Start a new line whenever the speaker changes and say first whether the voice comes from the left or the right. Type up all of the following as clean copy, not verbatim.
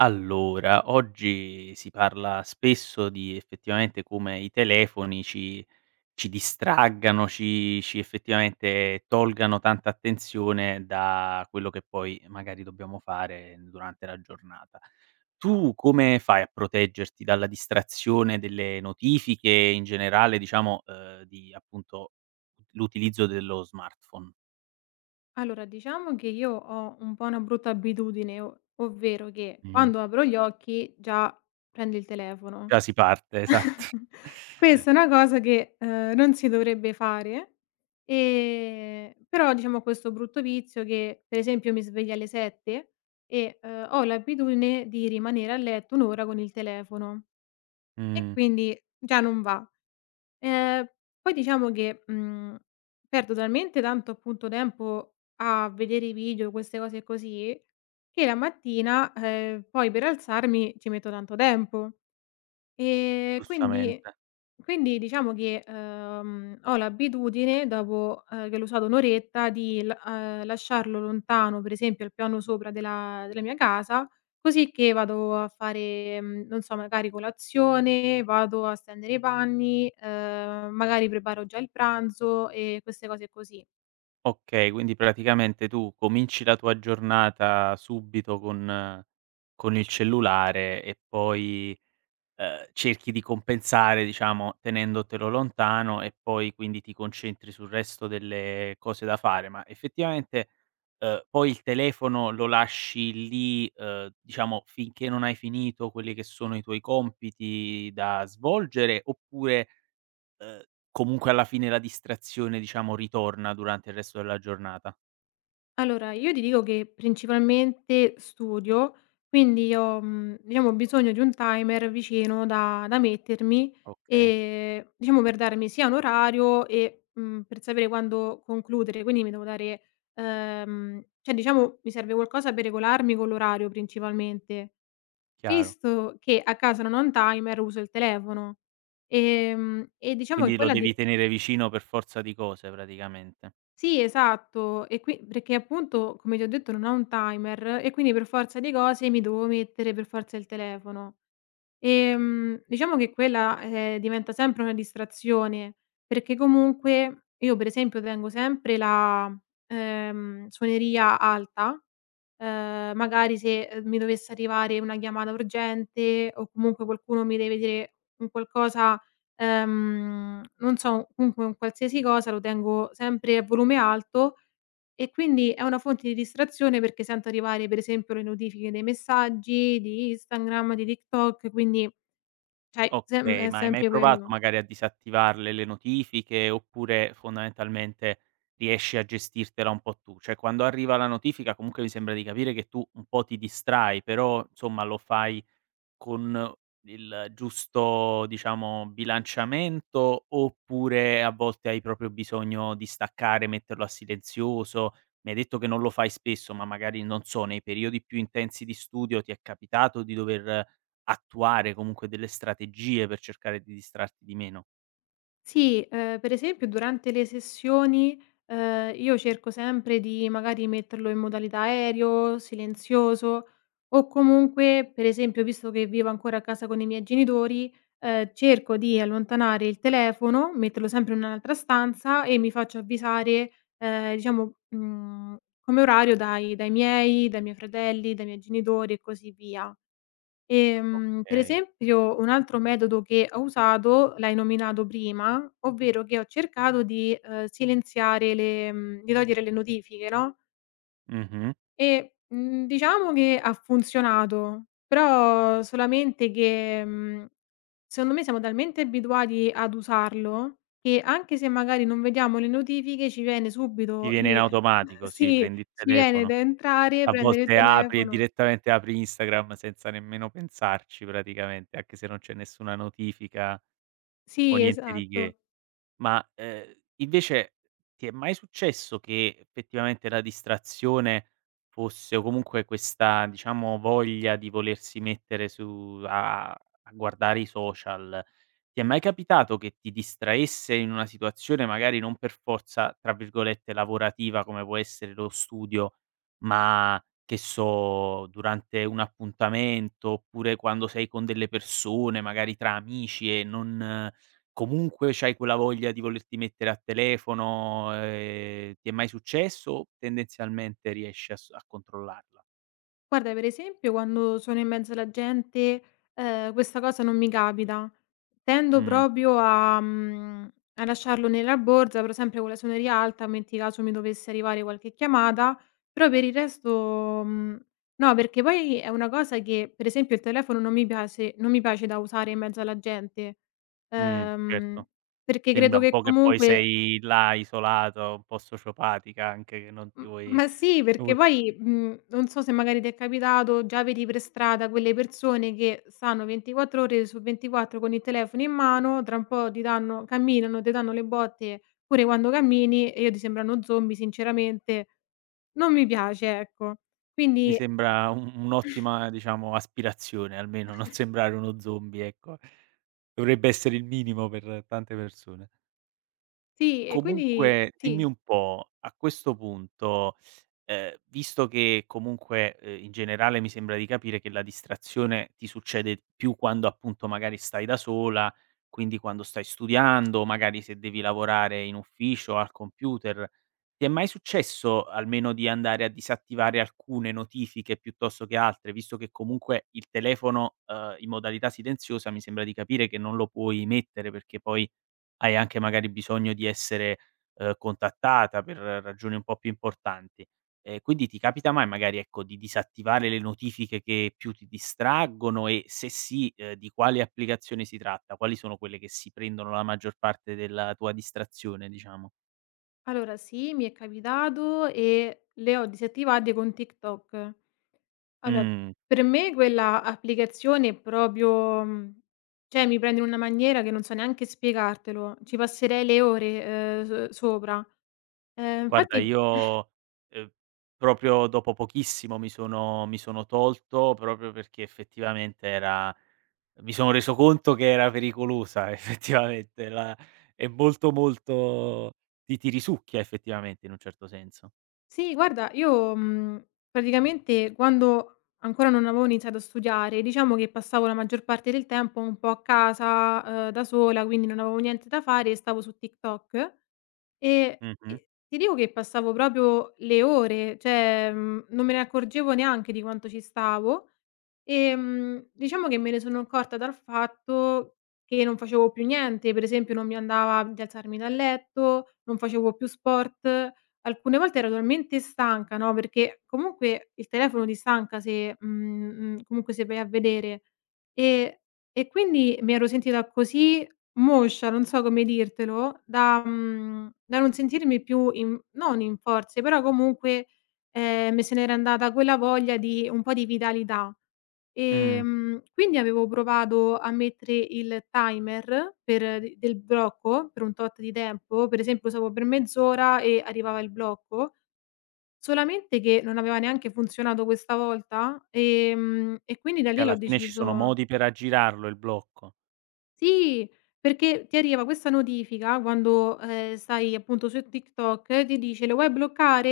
right: Allora, oggi si parla spesso di effettivamente come i telefoni ci distraggano, ci effettivamente tolgano tanta attenzione da quello che poi magari dobbiamo fare durante la giornata. Tu come fai a proteggerti dalla distrazione delle notifiche e in generale diciamo, di appunto l'utilizzo dello smartphone?
left: Allora, diciamo che io ho un po' una brutta abitudine, o ovvero che
right: Mh.
left: quando apro gli occhi già prendo il telefono.
right: Già si parte, esatto.
left: Questa è una cosa che, non si dovrebbe fare, però diciamo ho questo brutto vizio che, per esempio, mi sveglio alle 7 e, ho l'abitudine di rimanere a letto 1 ora con il telefono e
right: Mh.
left: quindi già non va. Ehm, Poi diciamo che, perdo talmente tanto appunto tempo a vedere i video, queste cose così, che la mattina, poi per alzarmi ci metto tanto tempo. Ehm, quindi
right: Giustamente.
left: quindi diciamo che, ho l'abitudine dopo, che l'ho usato 1 oretta di l lasciarlo lontano, per esempio al piano sopra della mia casa, così che vado a fare, non so, magari colazione, vado a stendere i panni, magari preparo già il pranzo e queste cose così.
right: Okay, quindi praticamente tu cominci la tua giornata subito con il cellulare e poi, cerchi di compensare diciamo tenendotelo lontano e poi quindi ti concentri sul resto delle cose da fare, ma effettivamente, poi il telefono lo lasci lì, diciamo finché non hai finito quelli che sono i tuoi compiti da svolgere oppure, ehm, comunque alla fine la distrazione diciamo ritorna durante il resto della giornata?
left: Allora, io ti dico che principalmente studio, quindi ho, diciamo, bisogno di un timer vicino da mettermi,
right: Okay,
left: diciamo per darmi sia un orario e, per sapere quando concludere. Quindi mi devo dare cioè diciamo mi serve qualcosa per regolarmi con l'orario principalmente,
right: chiaro.
left: visto che a casa non ho un timer uso il telefono. E diciamo che
right: Quindi lo
left: quella di
right: devi tenere vicino per forza di cose praticamente.
left: sì, esatto. E qui perché appunto, come ti ho detto, non ho un timer e quindi per forza di cose mi dovevo mettere per forza il telefono. Diciamo che quella, diventa sempre una distrazione, perché comunque io per esempio tengo sempre la, suoneria alta. Magari se, mi dovesse arrivare una chiamata urgente o comunque qualcuno mi deve dire un qualcosa, non so, comunque un qualsiasi cosa lo tengo sempre a volume alto e quindi è una fonte di distrazione perché sento arrivare per esempio le notifiche dei messaggi, di Instagram, di TikTok, quindi cioè sem
right: Okay,
left: è
right: ma hai mai
left: sempre
right: provato
left: quello.
right: magari a disattivarle le notifiche, oppure fondamentalmente riesci a gestirtela un po' tu? Cioè quando arriva la notifica comunque mi sembra di capire che tu un po' ti distrai, però insomma lo fai con il giusto, diciamo, bilanciamento, oppure a volte hai proprio bisogno di staccare, metterlo a silenzioso? Mi hai detto che non lo fai spesso, ma magari, non so, nei periodi più intensi di studio ti è capitato di dover attuare comunque delle strategie per cercare di distrarti di meno?
left: Sì, per esempio durante le sessioni, io cerco sempre di magari metterlo in modalità aereo, silenzioso o comunque, per esempio, visto che vivo ancora a casa con i miei genitori, cerco di allontanare il telefono, metterlo sempre in un'altra stanza e mi faccio avvisare, diciamo, come orario dai miei, dai miei fratelli, dai miei genitori e così via. Per
right: Okay.
left: esempio un altro metodo che ho usato, l'hai nominato prima, ovvero che ho cercato di, silenziare di togliere le notifiche, no,
right: Mh-mh.
left: e, diciamo che ha funzionato, però solamente che, secondo me siamo talmente abituati ad usarlo che anche se magari non vediamo le notifiche ci viene
right: Ti
left: subito
right: viene in
left: di
right: automatico, sì,
left: sì,
right: prendi il
left: ci viene
right: telefono,
left: da entrare,
right: a
left: prendere il
right: volte apri e
left: telefono.
right: direttamente apri Instagram senza nemmeno pensarci praticamente, anche se non c'è nessuna notifica o
left: Sì,
right: niente di che.
left: esatto.
right: Ma, invece ti è mai successo che effettivamente la distrazione fosse o comunque questa, diciamo, voglia di volersi mettere su a guardare i social, ti è mai capitato che ti distraesse in una situazione magari non per forza, tra virgolette, "lavorativa" come può essere lo studio, ma che so, durante un appuntamento, oppure quando sei con delle persone, magari tra amici e non. Comunque c'hai quella voglia di volerti mettere a telefono, ti è mai successo o tendenzialmente riesci a controllarla?
left: Guarda, per esempio, quando sono in mezzo alla gente, questa cosa non mi capita. Tendo
right: Mh,
left: proprio a lasciarlo nella borsa, però sempre con la suoneria alta, metti caso mi dovesse arrivare qualche chiamata, però per il resto, no, perché poi è una cosa che per esempio il telefono non mi piace da usare in mezzo alla gente, ehm,
right: certo.
left: perché
right: Sembra
left: credo
right: un
left: che
right: po' che poi
left: comunque
right: sei là isolato, un po' sociopatica anche che non
left: M
right: ti vuoi.
left: ma sì, perché poi, non so se magari ti è capitato, già vedi per strada quelle persone che stanno 24 ore su 24 con il telefono in mano, tra un po' ti danno camminano, ti danno le botte pure quando cammini e io ti sembrano zombie sinceramente, non mi piace, ecco.
right: Mi
left: Quindi
right: sembra un'ottima diciamo aspirazione, almeno non sembrare uno zombie, ecco. Dovrebbe essere il minimo per tante persone.
left: sì, e quindi
right: Comunque dimmi
left: sì.
right: un po', a questo punto, visto che comunque, in generale mi sembra di capire che la distrazione ti succede più quando appunto magari stai da sola, quindi quando stai studiando, magari se devi lavorare in ufficio, al computer, ti è mai successo almeno di andare a disattivare alcune notifiche piuttosto che altre, visto che comunque il telefono, in modalità silenziosa mi sembra di capire che non lo puoi mettere perché poi hai anche magari bisogno di essere, contattata per ragioni un po' più importanti. Quindi ti capita mai magari, ecco, di disattivare le notifiche che più ti distraggono e se sì, di quali applicazioni si tratta? Quali sono quelle che si prendono la maggior parte della tua distrazione, diciamo?
left: Allora sì, mi è capitato e le ho disattivate con TikTok. Allora,
right: Mh,
left: per me quella applicazione è proprio cioè mi prende in una maniera che non so neanche spiegartelo, ci passerei le ore, s sopra.
right: Guarda
left: Infatti
right: io, uhm, proprio dopo pochissimo mi sono tolto proprio perché effettivamente era. Mi sono reso conto che era pericolosa effettivamente, la è molto, molto ti risucchia effettivamente in un certo senso.
left: sì, guarda, io, praticamente quando ancora non avevo iniziato a studiare, diciamo che passavo la maggior parte del tempo un po' a casa, da sola, quindi non avevo niente da fare e stavo su TikTok e
right: Mh-mh.
left: e ti dico che passavo proprio le ore, cioè, non me ne accorgevo neanche di quanto ci stavo. Diciamo che me ne sono accorta dal fatto che non facevo più niente, per esempio non mi andava di alzarmi dal letto, non facevo più sport. Alcune volte ero talmente stanca, no, perché comunque il telefono ti stanca se mhmm, mhmm, comunque se vai a vedere. E e quindi mi ero sentita così moscia, non so come dirtelo, da non sentirmi più in non in forze, però comunque, me se n'era andata quella voglia di un po' di vitalità.
right: Mh.
left: Quindi avevo provato a mettere il timer per de del blocco, per un tot di tempo, per esempio usavo per mezz'ora e arrivava il blocco, solamente che non aveva neanche funzionato questa volta, e quindi da
right: Perché
left: lì
right: alla
left: l'ho
right: fine ci sono
left: deciso
right: modi per aggirarlo il blocco.
left: sì, perché ti arriva questa notifica quando, stai appunto su TikTok, ti dice: "Lo vuoi bloccare?"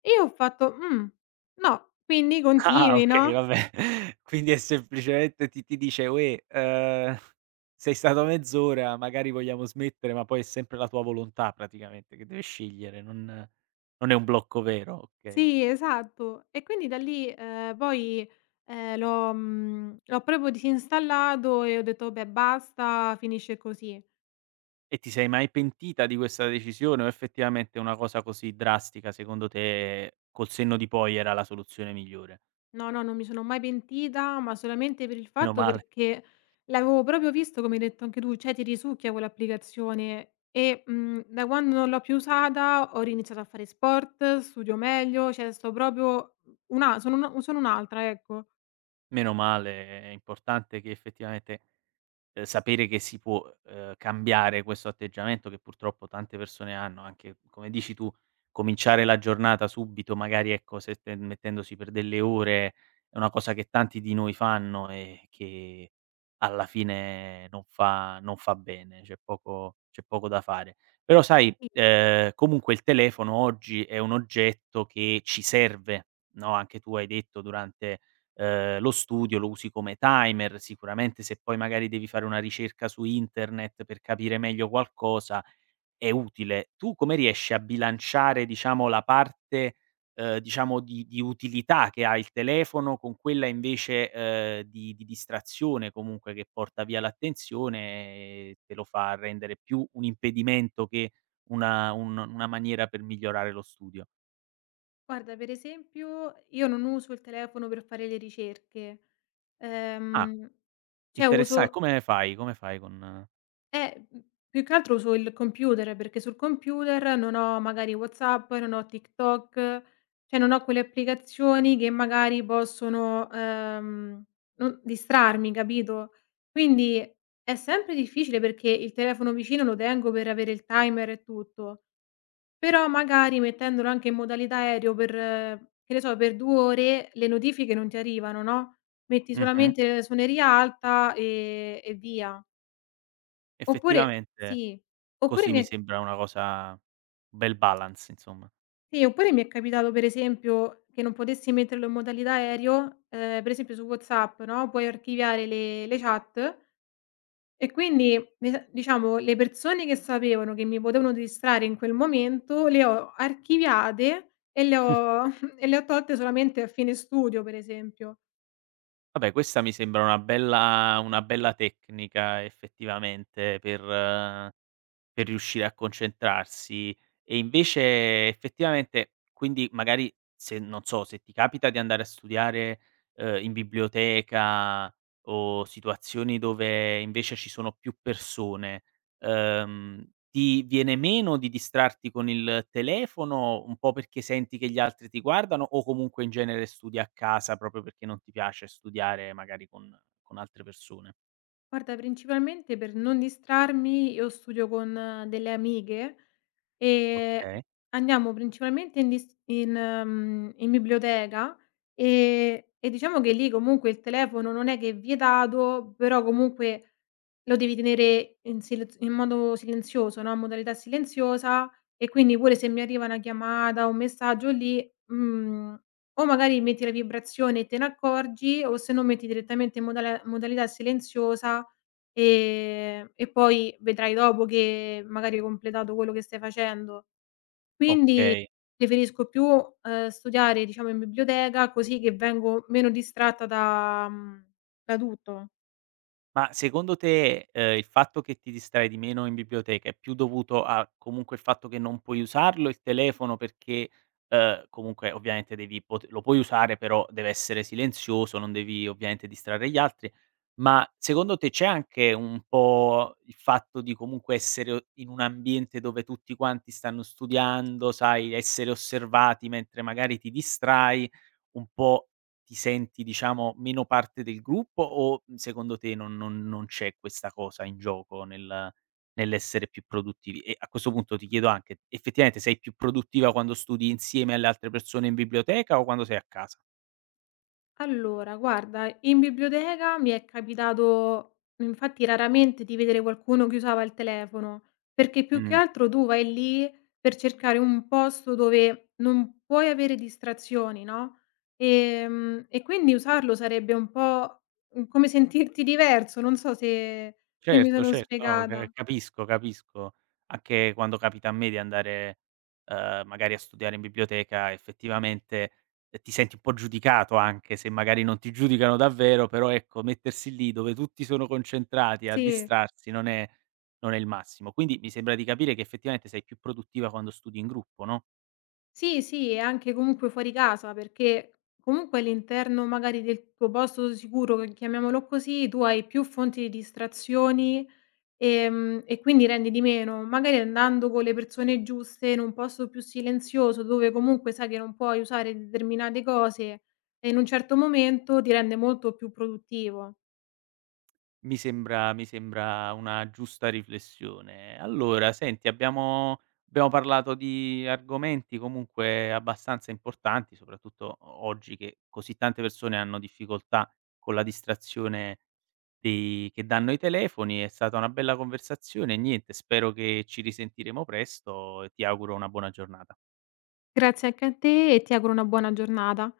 left: E io ho fatto: no." Quindi
right: Ah,
left: continui,
right: okay,
left: no?
right: vabbè. Quindi è semplicemente ti dice: "Uè, sei stato mezz'ora, magari vogliamo smettere", ma poi è sempre la tua volontà praticamente che deve scegliere, non è un blocco vero, okay.
left: Sì, esatto. E quindi da lì, poi, l'ho proprio disinstallato e ho detto: "Vabbè basta, finisce così".
right: E ti sei mai pentita di questa decisione o effettivamente una cosa così drastica secondo te, col senno di poi, era la soluzione migliore?
left: No, no, non mi sono mai pentita, ma solamente per il
right: Meno
left: fatto
right: male,
left: perché l'avevo proprio visto, come hai detto anche tu, cioè ti risucchia quell'applicazione e, da quando non l'ho più usata ho riniziato a fare sport, studio meglio, cioè sto proprio una sono un sono un'altra, ecco.
right: meno male, è importante che effettivamente sapere che si può, cambiare questo atteggiamento che purtroppo tante persone hanno, anche come dici tu, cominciare la giornata subito, magari ecco, se te mettendosi per delle ore, è una cosa che tanti di noi fanno e che alla fine non fa bene, c'è poco da fare. Però sai,
left: Sì.
right: comunque il telefono oggi è un oggetto che ci serve, no, anche tu hai detto durante lo studio lo usi come timer, sicuramente se poi magari devi fare una ricerca su internet per capire meglio qualcosa è utile. Tu come riesci a bilanciare, diciamo, la parte, diciamo di utilità che ha il telefono con quella invece, di distrazione comunque che porta via l'attenzione e te lo fa rendere più un impedimento che una un una maniera per migliorare lo studio.
left: Guarda, per esempio, io non uso il telefono per fare le ricerche.
right: Ah,
left: Ehm, cioè
right: interessa e
left: uso
right: come fai con
left: eh, mhmm, più che altro uso il computer, perché sul computer non ho magari WhatsApp, non ho TikTok, cioè non ho quelle applicazioni che magari possono, non distrarmi, capito? Quindi è sempre difficile perché il telefono vicino lo tengo per avere il timer e tutto. Però magari mettendolo anche in modalità aereo per che ne so, per 2 ore le notifiche non ti arrivano, no, metti
right: Mh-mh.
left: solamente suoneria alta, e via. Oppure
right: Effettivamente
left: sì, oppure
right: così
left: mi
right: mi
left: è
right: sembra una cosa bel balance insomma.
left: sì, oppure mi è capitato per esempio che non potessi metterlo in modalità aereo, per esempio su WhatsApp, no, puoi archiviare le chat. E quindi, mi s diciamo, le persone che sapevano che mi potevano distrarre in quel momento le ho archiviate e le ho e le ho tolte solamente a fine studio, per esempio.
right: Vabbè questa mi sembra una bella tecnica effettivamente per riuscire a concentrarsi e invece effettivamente quindi magari se non so, se ti capita di andare a studiare, in biblioteca o situazioni dove invece ci sono più persone, ehm, ti viene meno di distrarti con il telefono, un po' perché senti che gli altri ti guardano o comunque in genere studi a casa proprio perché non ti piace studiare magari con altre persone?
left: Guarda, principalmente per non distrarmi io studio con delle amiche e
right: Okay,
left: andiamo principalmente in dis in mhmm, in biblioteca, e diciamo che lì comunque il telefono non è che è vietato, però comunque lo devi tenere in silenzio in modo silenzioso, no, in modalità silenziosa e quindi pure se mi arriva una chiamata, o un messaggio lì, o magari metti la vibrazione e te ne accorgi o se no metti direttamente in modala modalità silenziosa, e poi vedrai dopo che magari hai completato quello che stai facendo. Quindi
right: okay.
left: preferisco più, studiare diciamo in biblioteca così che vengo meno distratta da tutto.
right: Ma secondo te, il fatto che ti distrai di meno in biblioteca è più dovuto a comunque il fatto che non puoi usarlo il telefono perché, comunque ovviamente devi pot lo puoi usare però deve essere silenzioso, non devi ovviamente distrarre gli altri, ma secondo te c'è anche un po' il fatto di comunque essere o in un ambiente dove tutti quanti stanno studiando, sai, essere osservati mentre magari ti distrai, un po' ti senti diciamo meno parte del gruppo o, secondo te non c'è questa cosa in gioco nell'essere più produttivi? E a questo punto ti chiedo anche, effettivamente sei più produttiva quando studi insieme alle altre persone in biblioteca o quando sei a casa?
left: Allora, guarda, in biblioteca mi è capitato, infatti, raramente di vedere qualcuno che usava il telefono, perché più che
right: Mh.
left: altro tu vai lì per cercare un posto dove non puoi avere distrazioni, no? Quindi usarlo sarebbe un po' come sentirti diverso, non so se, se mi
right: Certo,
left: sono
right: certo, no, c
left: spiegata.
right: capisco, capisco. Anche quando capita a me di andare, magari a studiare in biblioteca, effettivamente, ti senti un po' giudicato anche se magari non ti giudicano davvero, però ecco, mettersi lì dove tutti sono concentrati a
left: Sì.
right: distrarsi non è il massimo. Quindi mi sembra di capire che effettivamente sei più produttiva quando studi in gruppo, no?
left: Sì, sì, e anche comunque fuori casa, perché comunque all'interno magari del tuo posto sicuro, che chiamiamolo così, tu hai più fonti di distrazioni, e quindi rendi di meno. Magari andando con le persone giuste in un posto più silenzioso, dove comunque sai che non puoi usare determinate cose, e in un certo momento ti rende molto più produttivo.
right: Mi sembra una giusta riflessione. Allora senti abbiamo parlato di argomenti comunque abbastanza importanti, soprattutto o oggi che così tante persone hanno difficoltà con la distrazione dei che danno i telefoni. È stata una bella conversazione e niente, spero che ci risentiremo presto e ti auguro una buona giornata.
left: Grazie anche a te e ti auguro una buona giornata.